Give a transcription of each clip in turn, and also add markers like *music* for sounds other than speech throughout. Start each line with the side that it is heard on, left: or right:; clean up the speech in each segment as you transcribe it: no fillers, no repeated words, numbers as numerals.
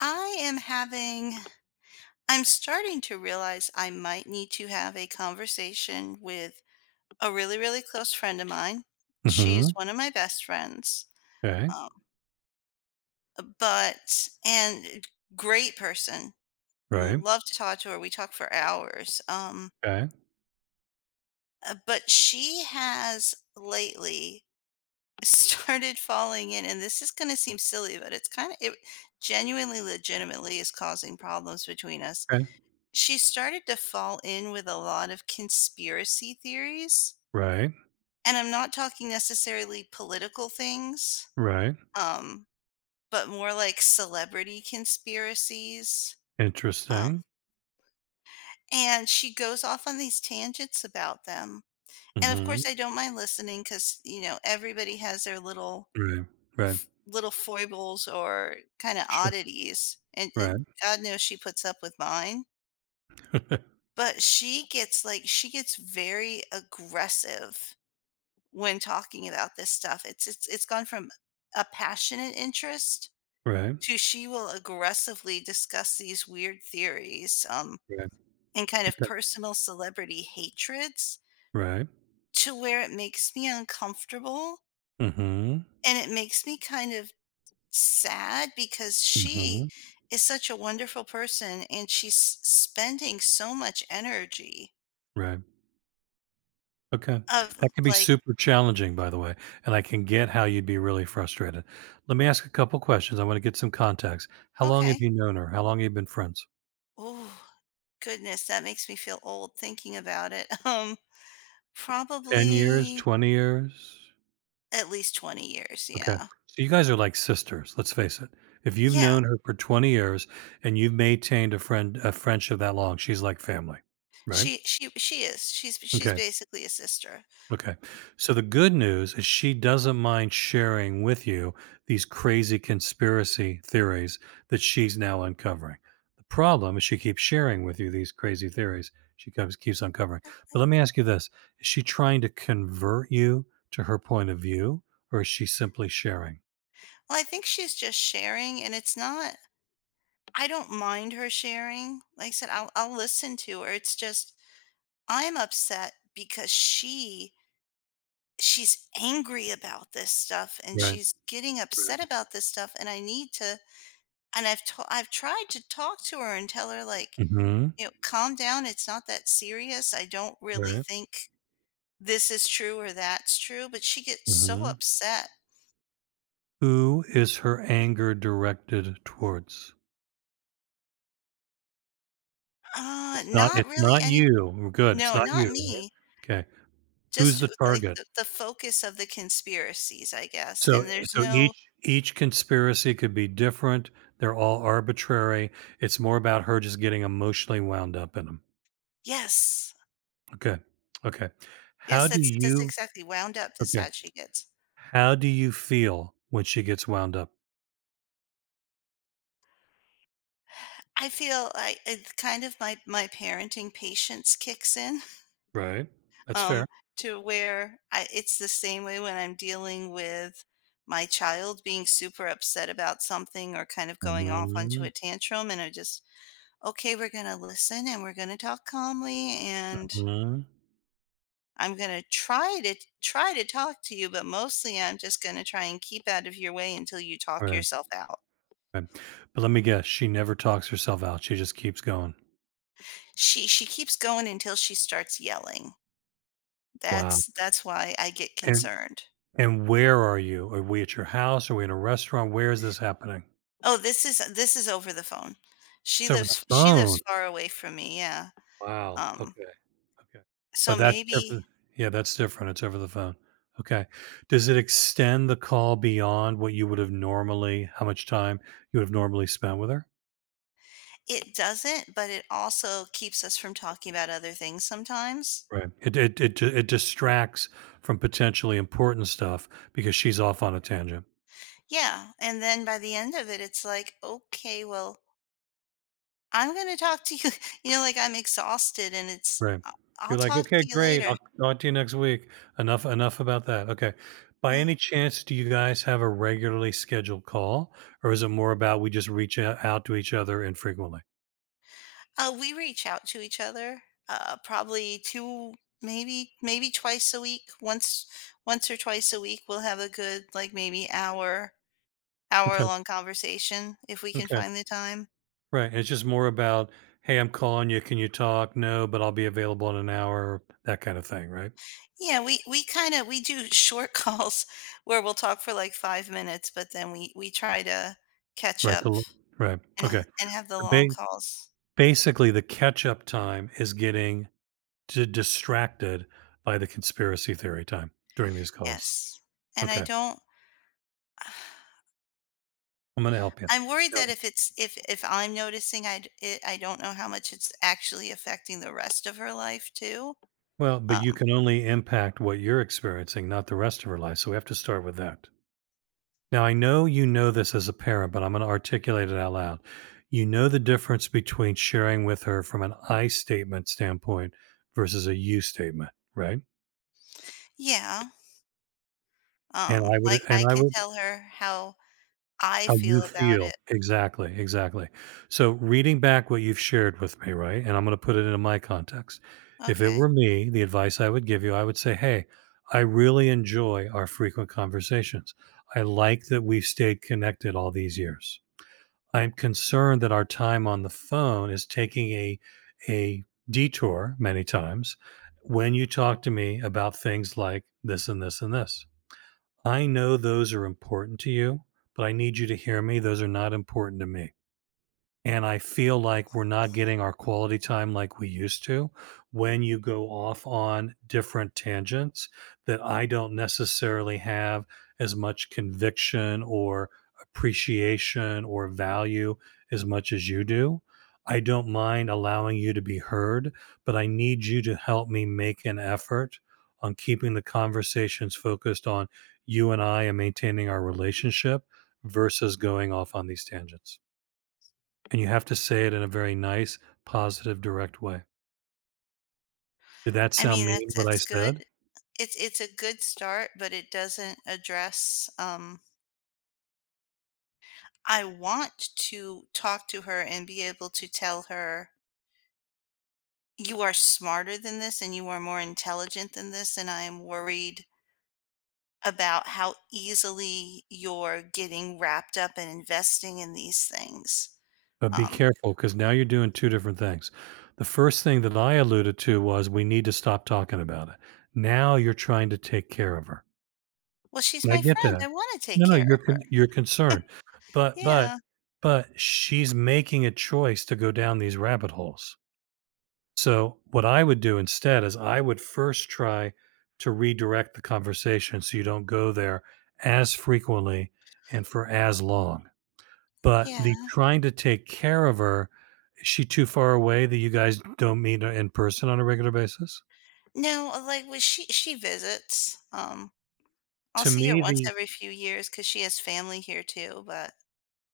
left: I am having, I'm starting to realize I might need to have a conversation with a really, really close friend of mine. She's
right: Hmm.
left: one of my best friends, um, and great person.
right: Okay.
left: Love to talk to her. We talk for hours. But she has lately *laughs* started falling in, and this is going to seem silly, but it genuinely, legitimately is causing problems between us.
right: Right. Okay. Okay.
left: She started to fall in with a lot of conspiracy theories.
right: Right.
left: And I'm not talking necessarily political things,
right: Right.
left: um, but more like celebrity conspiracies. Um,
right: Interesting.
left: and she goes off on these tangents about them. And of
right: Mhm.
left: course, I don't mind listening because, you know, everybody has their little
right: Right. Right.
left: little foibles or kind of
right: Sure.
left: oddities. And
right: Right.
left: God knows she puts up with mine.
right: *laughs*
left: But she gets very aggressive when talking about this stuff. It's gone from a passionate interest
right: Right.
left: to she will aggressively discuss these weird theories
right: Right.
left: and kind of
right: Okay.
left: personal celebrity hatreds
right: Right.
left: to where it makes me uncomfortable
right: Mhm.
left: and it makes me kind of sad because she
right: Mhm.
left: is such a wonderful person and she's spending so much energy
right: Right. Okay.
left: of
right: That can be
left: like.
right: super challenging, by the way, and I can get how you'd be really frustrated. Let me ask a couple questions. I wanna get some context. How long have
left: Okay.
right: you known her? How long have you been friends?
left: Oh, goodness, that makes me feel old thinking about it *laughs*
right: 10 years?
left: Probably
right: 20 years?
left: at least 20 years,
right: Okay.
left: yeah.
right: So you guys are like sisters, let's face it. If you've
left: Yeah,
right: known her for 20 years and you've maintained a friendship that long, she's like family, right?
left: she is. She's
right: Okay.
left: basically a sister.
right: Okay. So the good news is she doesn't mind sharing with you these crazy conspiracy theories that she's now uncovering. The problem is she keeps sharing with you these crazy theories she keeps uncovering. But
left: Eh,
right: let me ask you this, is she trying to convert you to her point of view or is she simply sharing?
left: Well, I think she's just sharing, and it's not. I don't mind her sharing. Like I said, I'll listen to her. It's just I'm upset because she's angry about this stuff, and
right: Right.
left: she's getting
right: Right.
left: upset about this stuff, and I need to. And I've tried to talk to her and tell her, like,
right: Mhm.
left: you know, "Calm down, it's not that serious. I don't really
right: Right.
left: think this is true or that's true," but she gets so
right: Mhm.
left: upset.
right: Who is her anger directed towards? It's not
left: Not
right: it's
left: really
right: not
left: any.
right: you. We're good. It's
left: No,
right: not
left: not
right: you, right?
left: me.
right: Okay. Who's
left: Just,
right: the
left: like,
right: target?
left: the focus of the conspiracies, I guess,
right: So
left: and there's
right: so
left: no.
right: each conspiracy could be different. They're all arbitrary. It's more about her just getting emotionally wound up in them.
left: Yes.
right: Okay. Okay. How
left: Yes,
right: do
left: that's
right: you
left: exactly wound up is
right: Okay.
left: how she gets.
right: How do you feel when she gets wound up?
left: I, it's kind of my parenting patience kicks in.
right: Right? That's
left: um,
right: fair.
left: to where it's the same way when I'm dealing with my child being super upset about something or kind of going off onto a
right: Mhm.
left: tantrum, and I just, okay, we're going to listen and we're going to talk calmly and
right: Mhm.
left: I'm going to try to talk to you, but mostly I'm just going to try and keep out of your way until you
right: All
left: talk
right: right.
left: yourself out.
right: Right. But let me guess, she never talks herself out, she just keeps going.
left: She keeps going until she starts yelling.
right: Wow.
left: That's why I get
right: And
left: concerned.
right: and where are you? Are we at your house? Are we in a restaurant? Where is this happening?
left: Oh, this is over the phone. She
right: It's over the
left: lives she lives
right: phone.
left: far away from me, yeah.
right: Wow,
left: Um,
right: okay, okay.
left: so
right: But that's
left: maybe
right: different yeah, that's different, it's over the phone. Okay. Does it extend the call beyond what you would have normally how much time you would have normally spent with her?
left: It doesn't, but it also keeps us from talking about other things sometimes.
right: Right. It distracts from potentially important stuff because she's off on a tangent.
left: Yeah, and then by the end of it, it's like, "Okay, well, I'm gonna talk to you." *laughs* You know, like, I'm exhausted and it's,
right: Right.
left: "I I'll
right: You're like,
left: talk
right: "Okay,
left: to you
right: great.
left: later."
right: I'll talk to you next week. Enough about that." Okay. By
left: Yeah.
right: any chance, do you guys have a regularly scheduled call, or is it more about we just reach o out to each other infrequently?
left: We reach out to each other, probably two, maybe twice a week. Once or twice a week, we'll have a good like maybe hour
right: Okay,
left: long conversation if we can
right: okay.
left: find the time.
right: Right, it's just more about, "Hey, I'm calling you. Can you talk?" "No, but I'll be available in an hour," that kind of thing, right?
left: Yeah, we kind of we do short *laughs* calls where we'll talk for like 5 minutes, but then we try to catch
right: Right,
left: up
right: the l right.
left: and ha-
right: Okay.
left: and have the
right: So, ba
left: long calls.
right: basically, the catch-up time is getting d distracted by the conspiracy theory time during these calls.
left: Yes, and I
right: Okay.
left: don't. *sighs*
right: I'm gonna help you.
left: I'm worried that
right: No.
left: if it's if I'm noticing, I don't know how much it's actually affecting the rest of her life too.
right: Well, but you
left: Um,
right: can only impact what you're experiencing, not the rest of her life. So we have to start with that. Now, I know you know this as a parent, but I'm going to articulate it out loud. You know the difference between sharing with her from an I statement standpoint versus a you statement, right?
left: yeah.
right: And I would,
left: Like, I
right: and I
left: can
right: would,
left: tell her how I
right: how
left: feel
right: you
left: about
right: feel.
left: it.
right: Exactly, exactly. So reading back what you've shared with me, right? And I'm going to put it into my context. If it
left: Okay.
right: were me, the advice I would give you, I would say, hey, I really enjoy our frequent conversations. I like that we've stayed connected all these years. I'm concerned that our time on the phone is taking a detour many times when you talk to me about things like this and this and this. I know those are important to you, but I need you to hear me. Those are not important to me and I feel like we're not getting our quality time like we used to when you go off on different tangents that I don't necessarily have as much conviction or appreciation or value as much as you do. I don't mind allowing you to be heard, but I need you to help me make an effort on keeping the conversations focused on you and I and maintaining our relationship versus going off on these tangents. And you have to say it in a very nice, positive, direct way. Did that
left: I
right: sound
left: mean
right: mean
left: that's
right: what I
left: that's good.
right: said?
left: It's a good start, but it doesn't address. I want to talk to her and be able to tell her you are smarter than this and you are more intelligent than this, and I am worried about how easily you're getting wrapped up and investing in these things.
right: But be
left: Um,
right: careful because now you're doing two different things. The first thing that I alluded to was we need to stop talking about it. Now you're trying to take care of her.
left: "Well, she's
right: And I
left: my
right: get
left: friend,
right: that.
left: I wanna take
right: No, no,
left: care of her."
right: you're concerned. But but
left: Yeah,
right: but she's making a choice to go down these rabbit holes. So what I would do instead is I would first try to redirect the conversation so you don't go there as frequently and for as long. But the
left: yeah.
right: trying to take care of her, is she too far away that you guys don't meet in person on a regular basis?
left: No, like, when she visits, I'll
right: To
left: see her
right: me,
left: once
right: the
left: every few years because she has family here too, but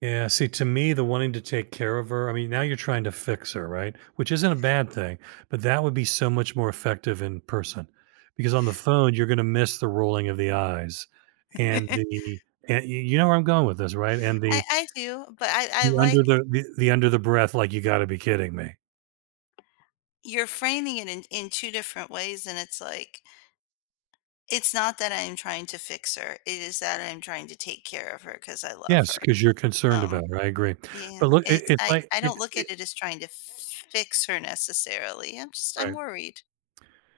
right: Yeah, see, to me, the wanting to take care of her, I mean, now you're trying to fix her, right? Which isn't a bad thing, but that would be so much more effective in person because on the phone, you're going to miss the rolling of the eyes and
left: *laughs*
right: the, and you know where I'm going with this, right? And
left: I
right: the,
left: I do, but I
right: the
left: like
right: under the under the breath, like, you got to be kidding me.
left: you're framing it in 2 different ways, and it's like, it's not that I'm trying to fix her, it is that I'm trying to take care of her because I love
right: Yes,
left: her,
right: because you're concerned
left: um
right: about her. I agree. But
left: Yeah,
right: look, it,
left: it's
right: it's like,
left: I don't look at it as trying to fix her necessarily. I'm
right: right.
left: worried.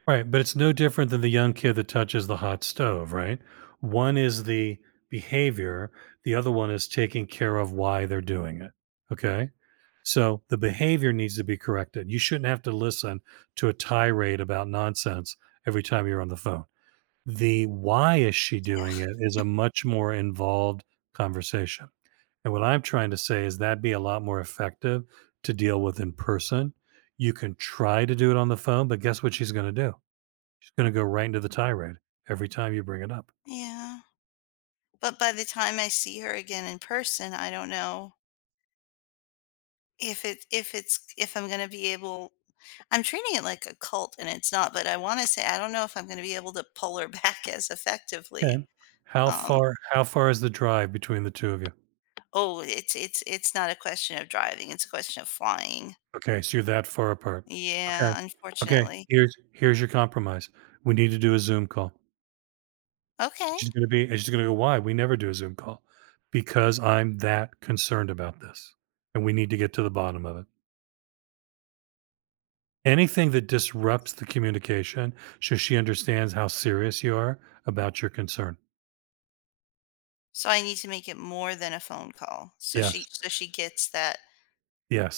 right: Right, but it's no different than the young kid that touches the hot stove, right? One is the behavior, the other one is taking care of why they're doing it. Okay? So the behavior needs to be corrected. You shouldn't have to listen to a tirade about nonsense every time you're on the phone. The why is she
left: Yeah.
right: doing it is a much more involved conversation. And what I'm trying to say is that'd be a lot more effective to deal with in person. You can try to do it on the phone, but guess what she's going to do? Gonna go right into the tirade every time you bring it up.
left: Yeah. But by the time I see her again in person, I don't know if it if it's if I'm going to be able. I'm treating it like a cult and it's not, but I want to say I don't know if I'm going to be able to pull her back *laughs* as effectively.
right: Okay. How
left: Um
right: far how far is the drive between the 2 of you?
left: oh, it's not a question of driving, it's a question of flying.
right: Okay, so you're that far apart. Okay.
left: Yeah,
right: Okay,
left: unfortunately.
right: here's your compromise. We need to do a Zoom call. And
left: Okay.
right: She's gonna be and she's gonna go, why? We never do a Zoom call. Because I'm that concerned about this. And we need to get to the bottom of it. Anything that disrupts the communication, so she understands how serious you are about your concern.
left: So I need to make it more than a phone call. So she
right: Yes.
left: so she gets that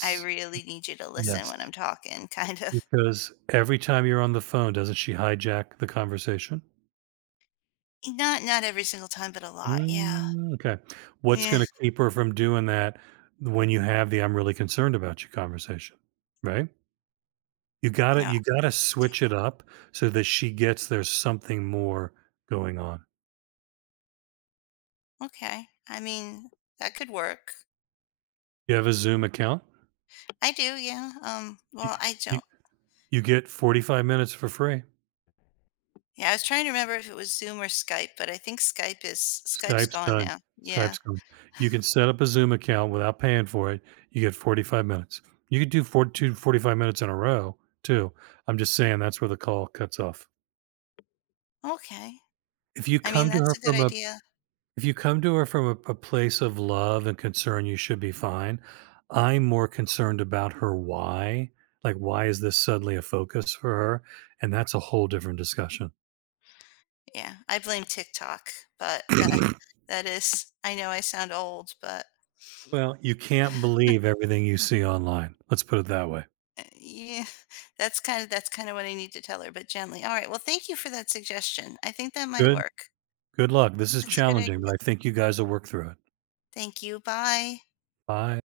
left: I really need you to listen
right: Yes.
left: when I'm talking *laughs* kind of.
right: Because every time you're on the phone, doesn't she hijack the conversation?
left: Not every single time, but a lot. Yeah.
right: Mm, okay. What's
left: Yeah.
right: gonna keep her from doing that when you have the "I'm really concerned about you" conversation, right? You gotta
left: Yeah.
right: you gotta switch it up so that she gets there's something more going on.
left: Okay. I mean, that could work.
right: You have a Zoom account?
left: I do, yeah.
right: You
left: Well, I
right: you
left: don't.
right: you get 45 minutes for free.
left: Yeah, I was trying to remember if it was Zoom or Skype, but I think Skype's
right: Skype's
left: gone
right: done.
left: now. Yeah.
right: Skype's gone. You can set up a Zoom account without paying for it. You get 45 minutes. You could do 42, 45 minutes in a row too. I'm just saying that's where the call cuts off.
left: Okay.
right: If you
left: I mean,
right: come to
left: that's
right: her
left: a good
right: from a
left: idea.
right: If you come to her from a place of love and concern, you should be fine. I'm more concerned about her why. Like why is this suddenly a focus for her? And that's a whole different discussion. *coughs*
left: Yeah. I blame TikTok, but that
right: *clears throat*
left: that is. I know I sound old, but.
right: Well, you can't believe everything you see online. Let's put it that way.
left: Yeah, *laughs* that's kind of what I need to tell her, but gently. All right. Well, thank you for that suggestion. I think that might
right: Good
left: work.
right: Good luck. This is
left: That's a good
right: challenging,
left: idea.
right: but I think you guys will work through it.
left: Thank you. Bye.
right: Bye.